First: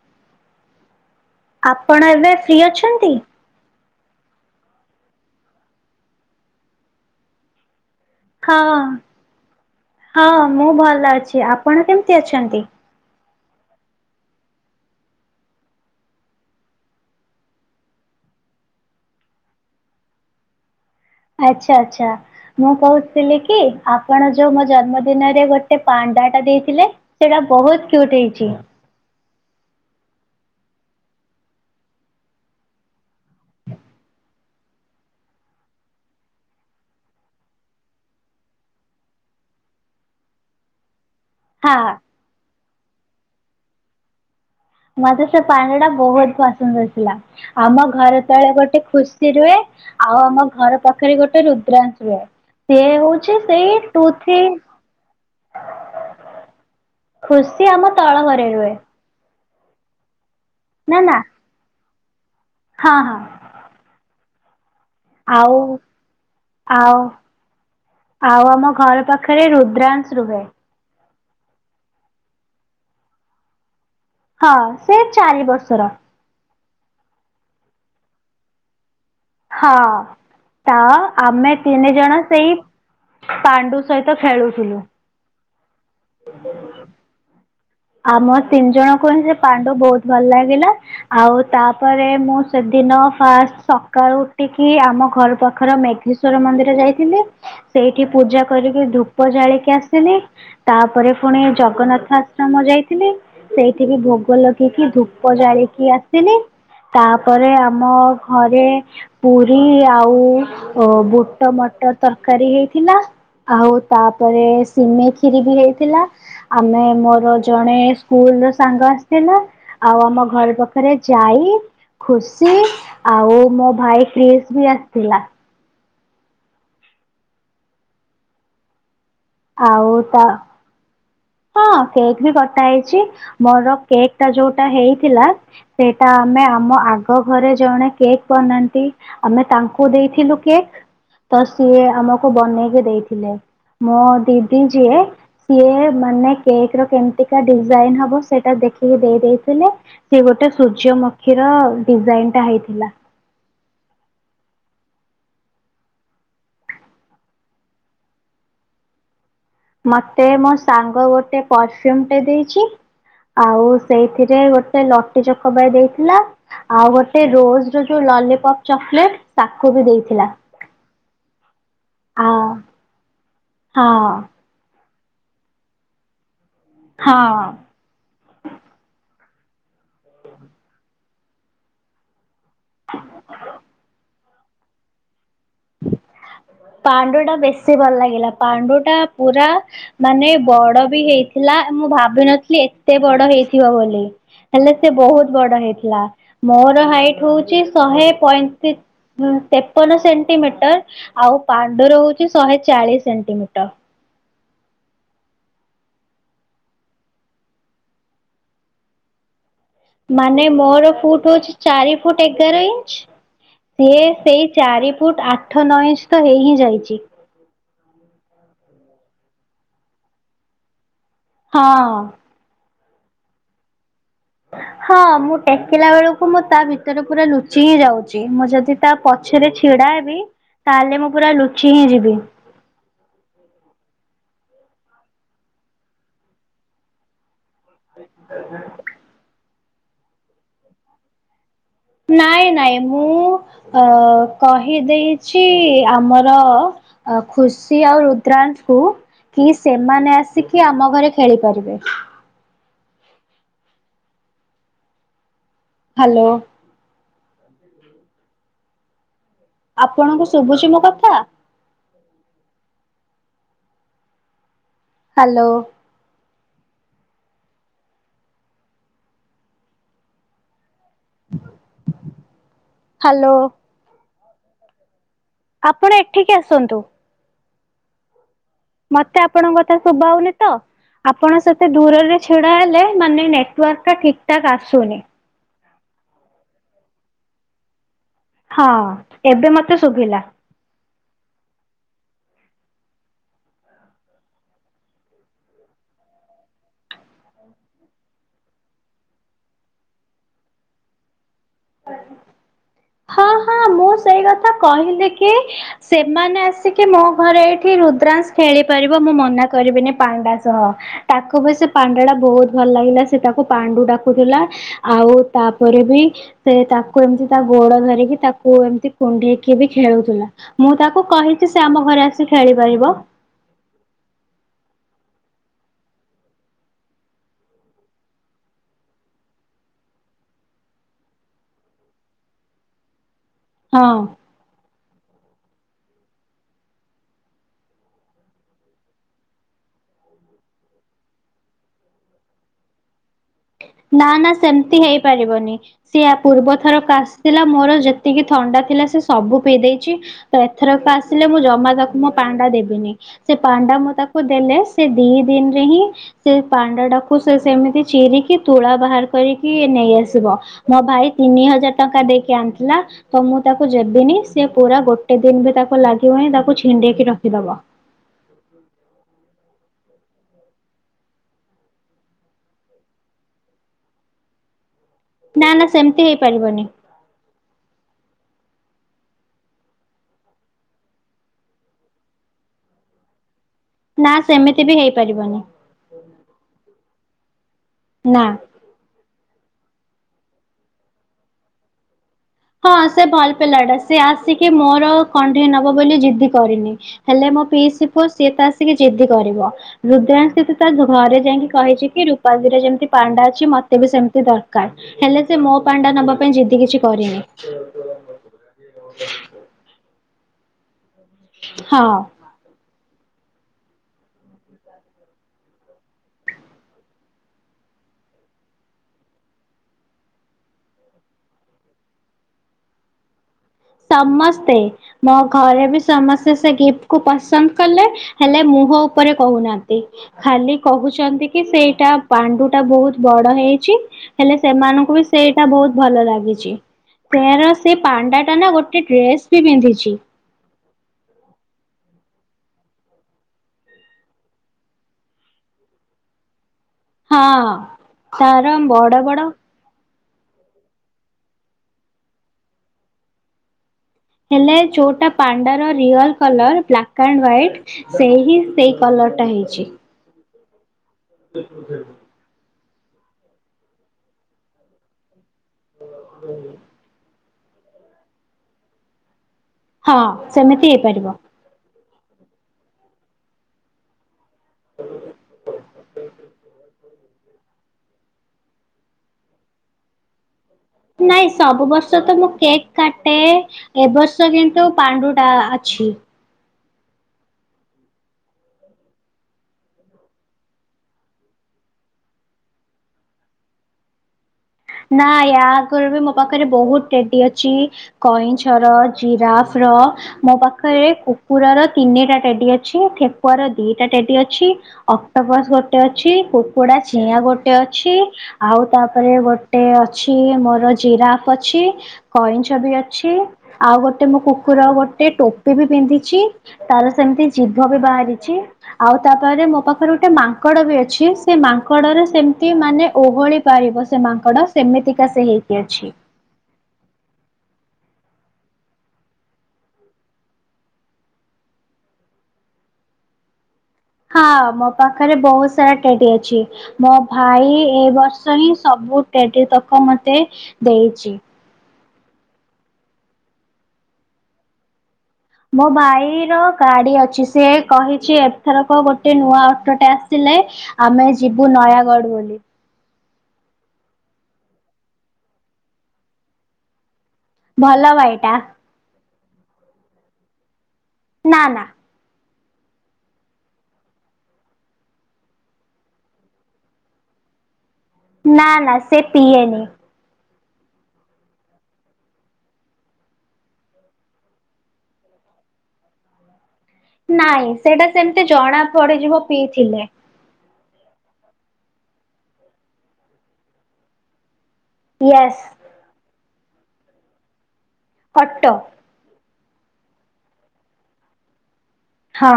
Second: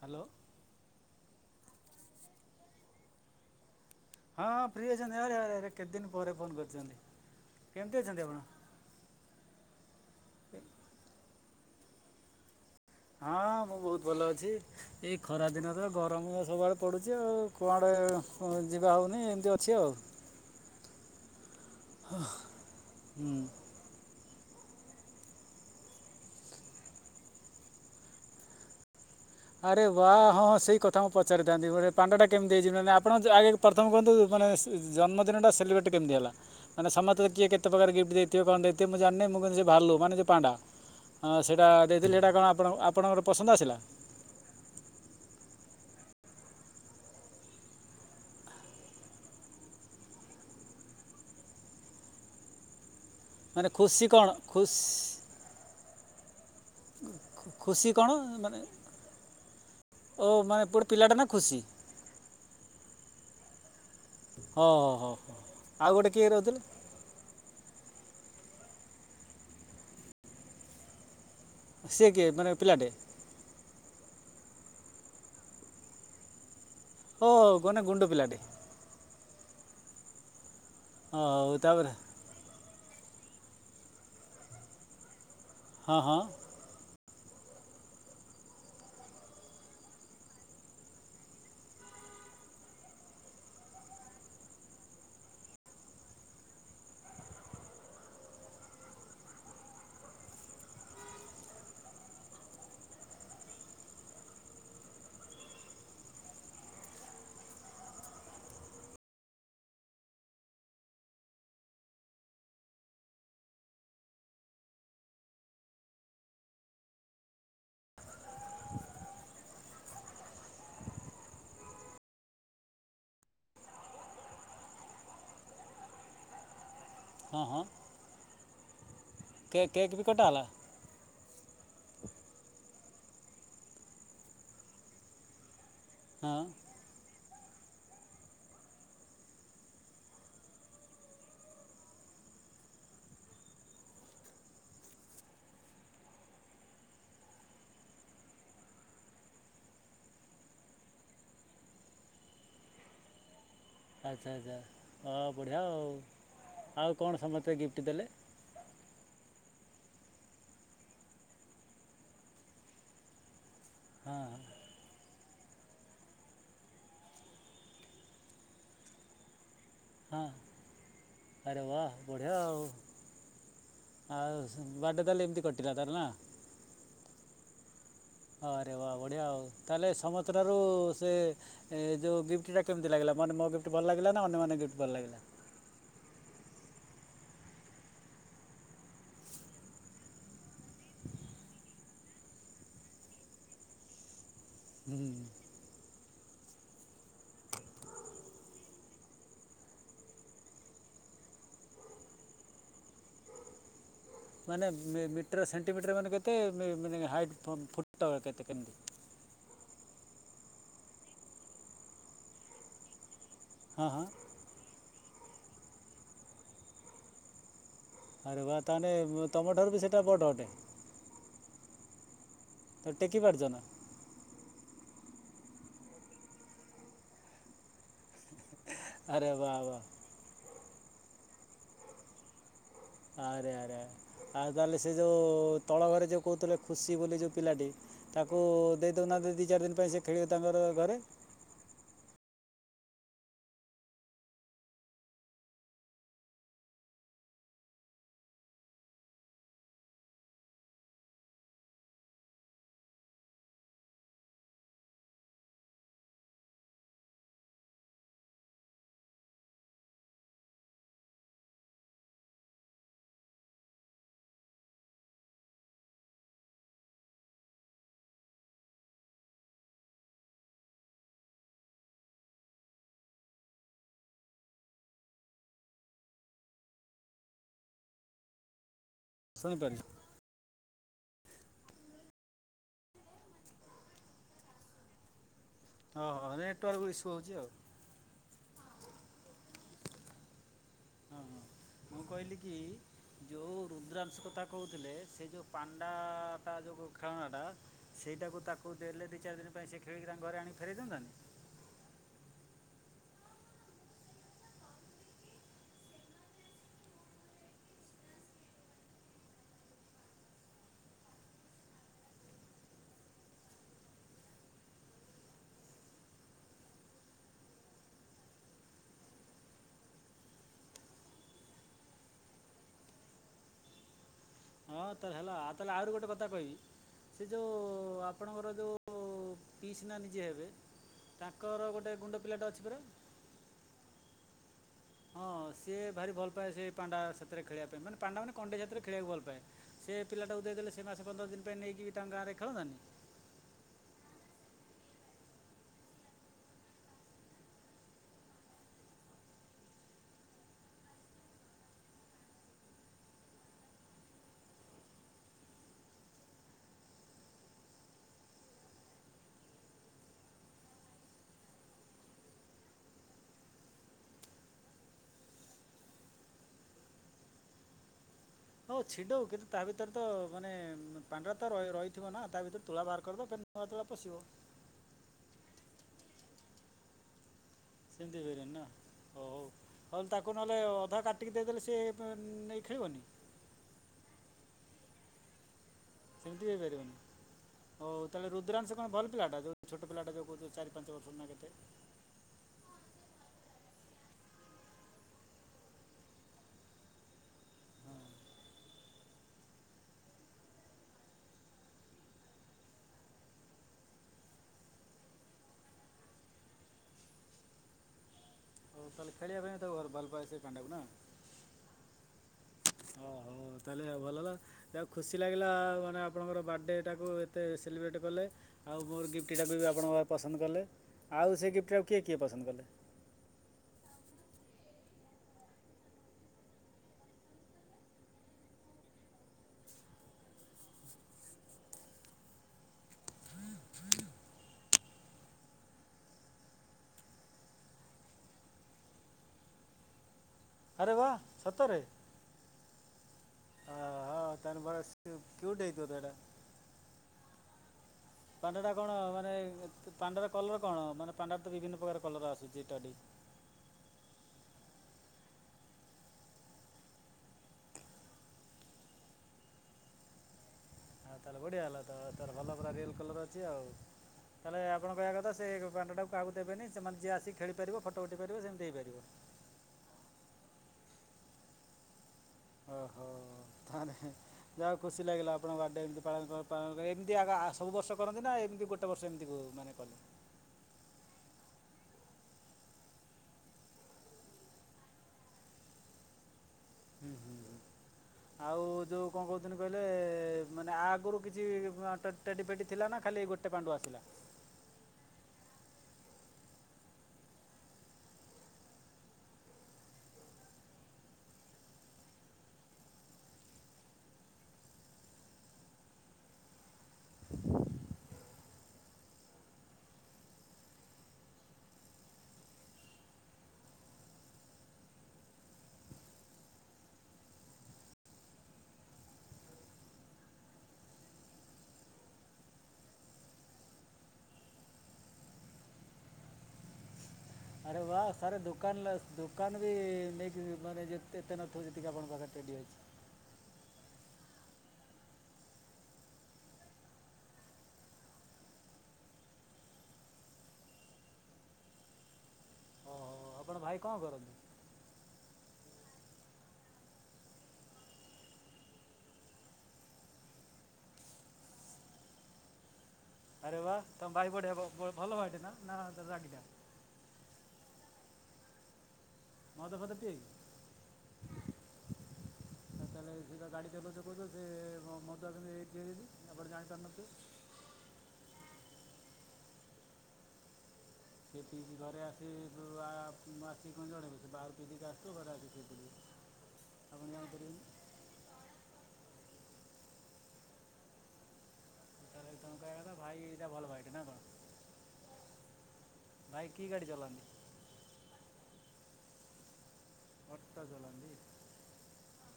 Hello. ଆପଣ ଏବେ free ଅଛନ୍ତି? ହଁ ହଁ ଫ୍ରି ଅଛନ୍ତି ଆରେରେ କେତେ ଦିନ ପରେ ଫୋନ କରିଛନ୍ତି! କେମିତି ଅଛନ୍ତି ଆପଣ? ହଁ ହଁ ମୁଁ ଭଲ ଅଛି ଆପ ଆପଣ କେମିତି ଅଛନ୍ତି? ହଁ ମୁଁ ବହୁତ ଭଲ ଅଛି। ଏଇ ଖରା ଦିନରେ ଗରମ ସବୁଆଡେ ପଡୁଛି ଆଉ କୁଆଡେ ଉମ ଯିବା ହଉନି ଏମିତି ଅଛି ଆଉ ଆଚ୍ଛା ଆଚ୍ଛା ମୁଁ କହୁଥିଲି ହୁଁ କି? ଆପଣ ଯୋଉ ମୋ ଜନ୍ମ ଦିନରେ ଗୋଟେ ପାଣ୍ଡା ଟା ଦେଇଥିଲେ। ସେଇଟା ବହୁତ କ୍ୟୁଟ ହେଇଚି। ଆରେ ବା ହଁ ସେଇ କଥା ମୁଁ ପଚାରିଥାନ୍ତି। ମୋ ପାଣ୍ଡାଟା କେମିତି ହେଯିବ ମାନେ ଆପଣ ଆଗେ ପ୍ରଥମେ ହନ୍ତୁ ମାନେ ଜନ୍ମଦିନଟା ସେଲିବ୍ରେଟ୍ କେମିତି ହେଲା। ମାନେ ସମସ୍ତେ ତ କିଏ କେତେ ପ୍ରକାର ଗିଫ୍ଟ ଦେଇଥିବ। କଣ ଦେଇଥିବ ମୁଁ ଜାଣିନି ମୁଁ କହି ସେ ଭାଲୁ ମାନେ ପାଣ୍ଡା। ହଁ ସେଇଟା ଦେଇଥିଲି ସେଇଟା କଣ ଆପଣ ଆପଣଙ୍କର ପସନ୍ଦ ଆସିଲା। ମତେ ସେ ପାଣି ଟା ବହୁତ ପସନ୍ଦ ଆଥିଲା। ଆମ ଘର ତଳେ ଗୋଟେ ଖୁସି ରୁହେ ଆଉ ଆମ ଘର ପାଖରେ ଗୋଟେ ରୁଦ୍ରାଶ ରୁହେ ସେ ହଉ ମାନେ ଖୁସି କଣ ସେଇ ଖୁସି ଖୁସି ଆମ କ'ଣ ତଳ ମରେ ମାନେ ହୁଏ। ଓ ମାନେ ପୋଟେ ପିଲାଟା ନା ଖୁସି। ହଁ ହଁ। ହଁ ହ ହ ହ ଆଉ ଗୋଟେ କିଏ ରହୁଥିଲେ। ଆଉ ଆଉ ଆମ ଘର ପାଖରେ ରୁଦ୍ରାଂଶ ରୁହେ। ସେ କିଏ ମାନେ ପିଲାଟେ ହଁ ସେ ଚାରି ବର୍ଷର ହ କହନେ ଗୁଣ୍ଡ ପିଲାଟି। ହଁ। ତା ହଉ ଆମେ ତା'ପରେ ତିନି ଜଣ ସେଇ ପାଣ୍ଡୁ ସହିତ ଖେଳୁଥିଲୁ। ହଁ ହଁ। ଆମ ତିନି ଜଣ କୁହ ପାଣ୍ଡୁ ବହୁତ ଭଲ ଲାଗିଲା। ଆଉ ତାପରେ ମୁଁ ସେଦିନ ଫାଷ୍ଟ ସକାଳୁ ଉଠିକି, ଆମ ଘର ପାଖର ମେଘନେଶ୍ଵର ମନ୍ଦିର ଯାଇଥିଲି। ସେଇଠି ପୂଜା କରିକି ଧୂପ ଜାଳିକି ଆସିଲି। ତାପରେ ପୁଣି ଜଗନ୍ନାଥ ଥିଲି ସେଇଠି ବି ଭୋଗ ଲଗେଇକି ଧୂପ ଜାଳିକି ଆସିଲି। ତାପରେ ଆମ ଘରେ ପୁରୀ ଆଉ ବୁଟ ମଟ ତରକାରୀ ହେଇଥିଲା। ଆଉ ତାପରେ ସିମି ଖିରି ବି ହେଇଥିଲା। ଆମେ ମୋ ର ଜଣେ ସ୍କୁଲ ର ସାଙ୍ଗ ଆସିଥିଲା। ଆଉ ଆମ ଘର ପାଖରେ ଯାଇ ଖୁସି ଆଉ ମୋ ଭାଇ କ୍ରିଶ ବି ଆସିଥିଲା। ହଁ ହଁ। କେ ଆଉ କେକ୍ ବି ତା କଟଲା ହଁ କେକ୍ ବି କଟା ହେଇଛି। ମୋର କେକ୍ ଟା ଯୋଉଟା ହେଇଥିଲା। ସେଇଟା ହଁ ଆମେ ଆମ ଆଗ ତା ଘରେ ଜଣେ କେକ୍ ବନାନ୍ତି ଆମେ ତାଙ୍କୁ ଦେଇଥିଲୁ। କେକ୍ ତ ସିଏ ଆମକୁ ବନେଇକି ଦେଇଥିଲେ ମୋ ଦିଦି ଯିଏ ସିଏ ମାନେ କେକ୍ ର କେମିତିକା ଡିଜାଇନ ହବ ସେଇଟା ଦେଖିକି ଦେଇ ଦେଇଥିଲେ। ସେ ଗୋଟେ ସୂର୍ଯ୍ୟମଖୀର ଡିଜାଇନ ଟା ହେଇଥିଲା। ଆଚ୍ଛା ଆଚ୍ଛା ହଁ ବଢ଼ିଆ ଆଉ ଆଉ କଣ ସମୟସ୍ତ ଗିଫ୍ଟ ଦେଲେ। ମତେ ମୋ ସାଙ୍ଗ ଗୋଟେ ପରଫ୍ୟୁମ ଟେ ଦେଇଛି। ଆଉ ହଁ ହଁ ସେଇଥିରେ ଗୋଟେ ଲ ଚକବାଇ ଦେଇଥିଲା। ଆଉ ଗୋଟେ ରୋଜ ର ଯୋଉ ଲଲିପପ୍ ଚକୋଲେଟ ବି ହଁ ଦେଇଥିଲା। ଆରେ ବାହ ଆ ବଢ ଆଉ। ହଁ ଆଉ ବାଟ ତାହେଲେ ଏମିତି କଟିଲା ତାର ନା। ହଁ। ହଁରେ ବା ବଢିଆ ଆଉ ତାହେଲେ ସମସ୍ତ ାରୁ ସେ ଯୋଉ ଗିଫଟ। କେମତି ଲାଗିଲାନ ମୋ ଗି ଭଲ ଲିଲା ଅନ୍ୟମାନେେ ଗିଟ୍ ଭଲ ଲାଗିଲା। ପାଣ୍ଡୁ ଟା ବେଶୀ ଭଲ ଲାଗିଲା। ପାଣ୍ଡୁ ଟା ପୁରା ମାନେ ବଡ ବି ହେଇଥିଲା ମୁଁ ଭାବିନଥିଲି ଏତେ ବଡ ହେଇଥିବ ବୋଲି। ହେଲେ ସେ ହୁଁ ବହୁତ ବଡ ହେଇଥିଲା। ମୋର ହାଇଟ ହଉଛି ଶହେ ପତି ତେପନ ସେଣ୍ ସେର ଆଉ ପାଣ୍ଡୁର ହଉଛି ଶହେ ଚାଳିଶ ସେଣ୍ଟିମିଟର ମାନେ ମିଟର ସେଣ୍ଟିମିଟର ମାନେ କେତେ ମାନେ ହାଇଟ୍ ଫୁଟ କେତେ କେମିତି? ମାନେ ମୋର ଫୁଟ ହଉଛି ଚାରି ଫୁଟ ଏଗାର ଇଞ୍ଚ ହଁ ସିଏ ହଁ ସେଇ ଚାରି ଫୁଟ ଆଠ ନଅ ଇଞ୍ଚ ତ ହେଇ ହିଁ ଯାଇଛି। ଆରେ ବା ତାହେଲେ ତମ ଠାରୁ ବି ସେଇଟା ବଡ ଅଟେ! ହଁ। ତ ଟେକି ପାରଛ ନା ହଁ ମୁଁ ଟେକିଲା ବେଳକୁ ମୁଁ ତା ଭିତରେ ପୁରା ଲୁଚି ହେି ଯାଉଛି ମୁଁ ଯଦି। ତା ଆରେ ବା ପଛରେ ବା ଛିଡା ହେବି ତାହେଲେ ମୁଁ ପୁରା ଲୁଚି ହିଁ ଯିବି ଆରେ ଆରେ। ଆଉହେଲେ ସେ ଯେଉଁ ତଳ ଘରେ ଯେଉଁ କହୁଥିଲେ ଖୁସି ବୋଲି ଯେ ପିଲାଟି ତାକୁ ଦେଇଦଉନାହାନ୍ତି ଦି ଚାରି ଦିନ। ପାଇଁ ସେ ଖେଳିବ ତାଙ୍କର ଘରେ। ନାଇଁ ନାଇଁ ମୁଁ ଅ କହିଦେଇଛି ଆମର ଖୁସି ଆଉ ରୁଦ୍ରାନ୍ତ କ କି ସେମାନେ ଆସିକି ଆମ ଘରେ ଖେଳିପାରିବେ। ହ୍ୟାଲୋ। ଆପଣଙ୍କୁ ଶୁଭୁଛି ମୋ କଥା ହ୍ୟାଲୋ। ହ୍ୟାଲୋ। ଆପଣ ଏଠିକି ଆସନ୍ତୁ। ମତେ ଆପଣଙ୍କ କଥା ଶୁଣିପାରିଲି ଶୁଭ ହଉନି ତ ଆପଣ ସେତେ ଦୂରରେ ଛିଡା ହେଲେ ମାନେ ନେଟୱାର୍କ ଟା ଠିକ ଠାକ୍ ଆସୁନି। ଓହୋ ନେଟୱାର୍କ ଇସୁ ହଉଛି ଆଉ ହଁ ଏବେ ମତେ ଶୁଭିଲା। ହଁ ହଁ ମୁଁ କହିଲି କି ଯେଉଁ ରୁଦ୍ରାଂଶ କଥା କହୁଥିଲେ ସେ ଯେଉଁ ପାଣ୍ଡାଟା ଯେଉଁ ଖେଳନାଟା ସେଇଟାକୁ ତାକୁ ଦେଲେ ଦୁଇ ଚାରି ଦିନ ପାଇଁ ସେ ଖେଳିକି ତାଙ୍କ ଘରେ ଆଣିକି ଫେରାଇ ଦିଅନ୍ତାନି? ହଁ ହଁ ମୁଁ ସେଇ କଥା କହିଲି କି ସେମାନେ ଆସିକି ମୋ ଘରେ ଏଇଠି ରୁଦ୍ରାଂଶ ଖେଳି ପାରିବ ମୁଁ ମନା କରିବିନି ପାଣ୍ଡା ସହ ତାକୁ ବି ସେ ପାଣ୍ଡା ଟା ବହୁତ ଭଲ ଲାଗିଲା ସେ ତାକୁ ପାଣ୍ଡୁ ଡାକୁଥିଲା ଆଉ ତାପରେ ବି? ସେ ତାକୁ ଏମିତି ତା ଗୋଡ ଧରିକି ତାକୁ ଏମିତି କୁଢେଇକି ବି ଖେଳୁଥିଲା ମୁଁ ତାକୁ କହିଛି ସେ ଆମ ଘରେ ଆସି ଖେଳିପାରିବ। ହଁ ତାଲେ ହେଲା ଆ ତାହେଲେ ଆହୁରି ଗୋଟେ କଥା କହିବି ସେ ଯେଉଁ ଆପଣଙ୍କର ଯେଉଁ ପିସ୍ନା ନିଜେ ହେବେ ତାଙ୍କର ଗୋଟେ ଗୁଣ୍ଡ ପିଲାଟ ଅଛି ପରା। ହଁ। ହଁ ସିଏ ଭାରି ଭଲ ପାାଏ ସେ ପାଣ୍ଡା ସେଥିରେ ଖେଳିବା ପାଇଁ ମାନେ ପାଣ୍ଡା ମାନେ କଣ୍ଣ୍ଡେ ସେଥିରେ ଖେଳିବାକୁ ଭଲ ପାାଏ ସେ ପିଲାଟାକୁ ଦେଇ ଦେେଲେ ସେ ମାସେ ପନ୍ଦର ଦିନ ପାଇଁ ନେଇକି ତାଙ୍କ ଗାଁରେ ଖେଳନ୍ତାନି। ନା ନା ସେମିତି ହେଇପାରିବନି ସିଏ ପୂର୍ବଥରକ ଆସିଥିଲା ମୋର ଯେତିକି ଥଣ୍ଡା ଥିଲା ସେ ସବୁ ପିଇ ଦେଇଛି ତ ଏଥରକ ଆସିଲେ ମୁଁ ଜମା ତାକୁ ମୋ ପାଣ୍ଡା ଦେବିନି ସେ ପାଣ୍ଡା ମୁଁ ତାକୁ ଦେଲେ ସେ ଦି ଦିନରେ ହିଁ ସେ ପାଣ୍ଡା ଟାକୁ ସେ ସେମିତି ଚିରିକି। ତୁଳା ବାହାର କରିକି ନେଇ ଆସିବ ମୋ ଭାଇ ତିନି ହଜାର ଟଙ୍କା ଦେଇକି ଆଣିଥିଲା ତ ମୁଁ ତାକୁ ଯବିନି ସେି ପୁରା ଗୋଟେ ଦିନ ବି ତାକୁ ଲାଗିବନି ତାକୁ ଛିଣ୍ଡେଇକି ରଖିଦ? ହଉ ଛିଡ଼ଉ କିନ୍ତୁ ତା ଭିତରେ ତ ମାନେ ପାଣ୍ଡରୋ ତ ରହିଥିବ ନା ତା ଭିତରେ ତୁଳା ବାହାର କରିଦ ନୂଆ ତୁଳା ପଶିବ। ନା ନା ସେମିତି ହେଇପାରିବନି। ସେମିତି ହେରିନ ନା ହଉ ହଉ ହେଉ ତାକୁ ନହେଲେ ଅଧା କାଟଟିକି ଦେଇଦେଲେ ସିଏ ନେଇ ଖେଳିବନି? ନା ସେମିତି ବି ହେଇପାରିବନି। ସେମିତି ହେଇପାରିବନି? ହଉ ନା। ତାହେଲେ ରୁଦ୍ରାଂଶ କଣ ଭଲ ପିଲାଟା। ଛୋଟ ପିଲାଟା ଯେଉଁ କହୁଛୁ ଚାରି ପାଞ୍ଚ ବର୍ଷରୁ ନା କେତେ? ହଁ ସେ ଭଲ ପିଲାଟା ସିଏ ଆସିକି ମୋର କଣ୍ଢେଇ ନବ ବୋଲି ଜିଦ୍ଦି କରିନି ହେଲେ ମୋ ପିଇସି ପୁଅ ସିଏ ତ ଆସିକି ଜିଦ୍ଦି କରିବ। ରୁଦ୍ରା ତା ଘରେ ଯାଇକି କହିଛି କି ରୂପା ଦୀର ଯେମିତି ପାଣ୍ଡା ଅଛି ମତେ ବି ସେମିତି ଦରକାର। ହେଲେ ସେ ମୋ ପାଣ୍ଡା ନବା ପାଇଁ ଜିଦ୍ଦି କିଛି କରିନି। [unintelligible] ହଉ ତାହେ ଖେଳିବା ପାଇଁ ତକୁ ଘ ଭଲ ପାଇଏ [unintelligible] ସେ ପାଣ୍ଡାକୁ ନା [unintelligible] ହଁ ଓ ହଉ ତାହେଲେ ଆଉ ଭଲ ହେ ଆଉ ଖୁସି ଲାଗିଲା ମାନେ ଆପଣଙ୍କର ବାର୍ଥଡେଟାକୁ ଏତେ ସେଲିବ୍ରେଟ୍ କଲେ ଆଉ ମୋର ଗିଫ୍ଟଟାକୁ ବି ଆପଣଙ୍କରେ ପସନ୍ଦ କଲେ ଆଉ ସେ ଗିଫ୍ଟଟା ଆଉ କିଏ କିଏ ପସନ୍ଦ କଲେ? ସମସ୍ତେ ମୋ ଘରେ ବି ସମସ୍ତେ ସେ ଗିଫ୍ଟ କୁ ପସନ୍ଦ କଲେ, ହେଲେ ମୁହଁ ଉପରେ କହୁନାହାନ୍ତି ଖାଲି କହୁଛନ୍ତି କି ସେଇଟା ପାଣ୍ଡୁ ଟା ବହୁତ ବଡ ହେଇଛି, ହେଲେ ସେମାନଙ୍କୁ ବି ସେଇଟା ବହୁତ ଭଲ ଲାଗିଛି ତର ସେ ପାଣ୍ଡା ନା ଗୋଟେ ଡ୍ରେସ୍ ବି ପିନ୍ଧିଛି। ଆରେ ବା ସତରେ ହଁ ତାନ ବରା କେଉଠ ହେଇତ ତାଟା [unintelligible] ହଁ। ଖରମ୍ କ'ଣ ବଡ ବଡ ମାନେ ପାଣ୍ଡାର କଲର କଣ ମାନେ ପାଣ୍ଡାରେ ତ ବିଭିନ୍ନ ପ୍ରକାର କଲର ଆସୁଛି ଏଟାଟି ହେଲେ ଯୋଉଟା ପାଣ୍ଡାର real colour black and white ସେ ହି ସେଇ କଲରଟା ହେଇଛି। ତାହେଲେ ବଢିଆ ହେଲା ତ [unintelligible] [unintelligible] ତାହେଲେ ଆପଣ କହିବା କଥା ସେ ପଣ୍ଡା ଟା କାହାକୁ ଦେବେନି ସେମାନେ ଯିଏ ଆସିକି ଖେଳିପାରିବ ଫଟୋ ଉଠାଇ ପାରିବ ସେମିତି ହେଇପାରିବ। ହଁ ସେମିତି ହେଇପାରିବ। ଓ ହୋ ତାହାଲେ [unintelligible] ଯାହା ଖୁସି ଲାଗିଲା ଆପଣ ବାର୍ଡେ ଏମ ଯି ଆଗ ସବୁ ବର୍ଷ କରନ୍ତି ନା ଏମିତି ଗୋଟେ ବର୍ଷ ଏମିତି ମାନେ କଲି ନାଇଁ ସବୁ ବର୍ଷ ତ ମୁଁ କେକ୍ କାଟେ ଏ ବର୍ଷ କିନ୍ତୁ ପାଣ୍ଡୁ ଟା ଅଛି। ହୁଁ ହୁଁ ଆଉ ଯୋଉ କଣ କହୁଥିଲି କହିଲେ ମାନେ ଆଗରୁ କିଛି ଟେଡି ଫେଡି ଥିଲା ନା ଖାଲି ଗୋଟେ ପାଣ୍ଡୁ ଆସିଲା। ନା ୟା ଆଗରେ ବି ମୋ ପାଖରେ ବହୁତ ଟେଡି ଅଛି କଇଁଛ ର ଜିରାଫ ର ମୋ ପାଖରେ କୁକୁର ର ତିନିଟା ଟେଡି ଅଛି। ଠେକୁଆ ର ଦିଟା ଟେଡି ଅଛି ଅକ୍ଟୋପସ ଗୋଟେ ଅଛି। କୁକୁଡ଼ା ଚିଆଁ ଗୋଟେ ଅଛି। ଆଉ ତାପରେ ଗୋ ଗୋଟେ ଅଛି ମୋର ଜିରାପ ଅଛି। କଇଁଛ, ବି ଅଛି। ଆଉ ଗୋଟେ ମୋ କୁକୁର ଗୋଟେ ଟୋପି ବି ପିନ୍ଧିଛି ତାର ସେମିତି ଜିଭ ବି ବାହାରିଛି ଆଉ ତାପରେ ମୋ ପାଖରେ ଗୋଟେ ମାଙ୍କଡ ବି ଅଛି। ସେ ମାଙ୍କଡରେ ସେମିତି ମାନେ ଓହଳି ପାରିବ ସେ ମାଙ୍କ ଡ ସେମିତିକା ସେ ହେଇକି ଅଛି। ଆରେ ବା ସାର୍ ଦୋକାନ ଦୋକାନ ବି ନେଇକି ମାନେ ଯେ ଏତେ ନଥଉ ଯେତିକି ଆପଣଙ୍କ ପାଖରେ ରେଡ଼ି ହୋଇଛି। ହଁ ମୋ ପାଖରେ ବହୁତ ସାରା ଟେଡି ଅଛି। ମୋ ଭାଇ ଏ ବର୍ଷ ହିଁ ସବୁ ଟେଡି ତକ ମତେ ଦେଇଛି। ଓହୋ ଆପଣ ଭାଇ କଣ କରନ୍ତି। ମୋ ଭାଇର ଗାଡି ଅଛି। ସେ କହିଛି ଏଥରକ ଗୋଟେ ନୂଆ ଅଟୋଟା ଆସିଲେ ଆମେ ଯିବୁ ନୟାଗଡ ବୋଲି। ଆରେ ବା ତମ ଭାଇ ବଢ଼ିଆ ଭାଈ ଭଲ ନା ରାଗିଟା ଭଲ ଭାଇ ଟା। ନ ଦଫା ତ ଟ- [unintelligible] ନା ନା। ତାହେଲେ ସେଟା ଗାଡ଼ି ଚଲଚ କରହୁଛ ସେ ମ ତୁ ଆ କେମତି ଏଇଠିଦବି ଆପଣ ଜାଣିପାରୁନଥିବ- [unintelligible] ନାଁ ନାଁ ସେ ପିଏନେ [inaudible] ନାଇଁ ଜାଣିପାରିବେନି। ସେଇଟା ସେମତି ଜଣା ପଡିଯିବ ପିଇଥିଲେ- କହ ତ ଭାଇ ଏଇଟା ଭଲ ଭାଇଟେ ନା କଣ- ଇଏସ୍। ଭାଇ କି ଗାଡି ଚଲାନ୍ତି? ଅଟ। ଅଟ ଚଳନ୍ତି ହଁ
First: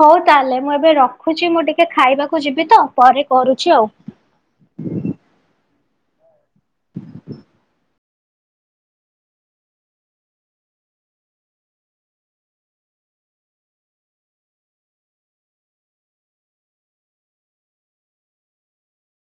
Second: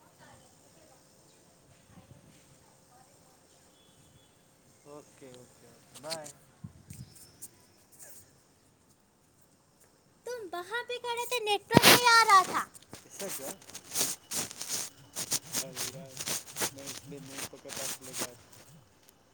ହଉ ତାହେଲେ ମୁଁ ଏବେ ରଖୁଛି ମୁଁ ଟିକେ ଖାଇବାକୁ ଯିବି ତ ପରେ କରୁଛି ଆଉ ଓକେ ଓ ବାଏ [inaudible] [inaudible] [unintelligible]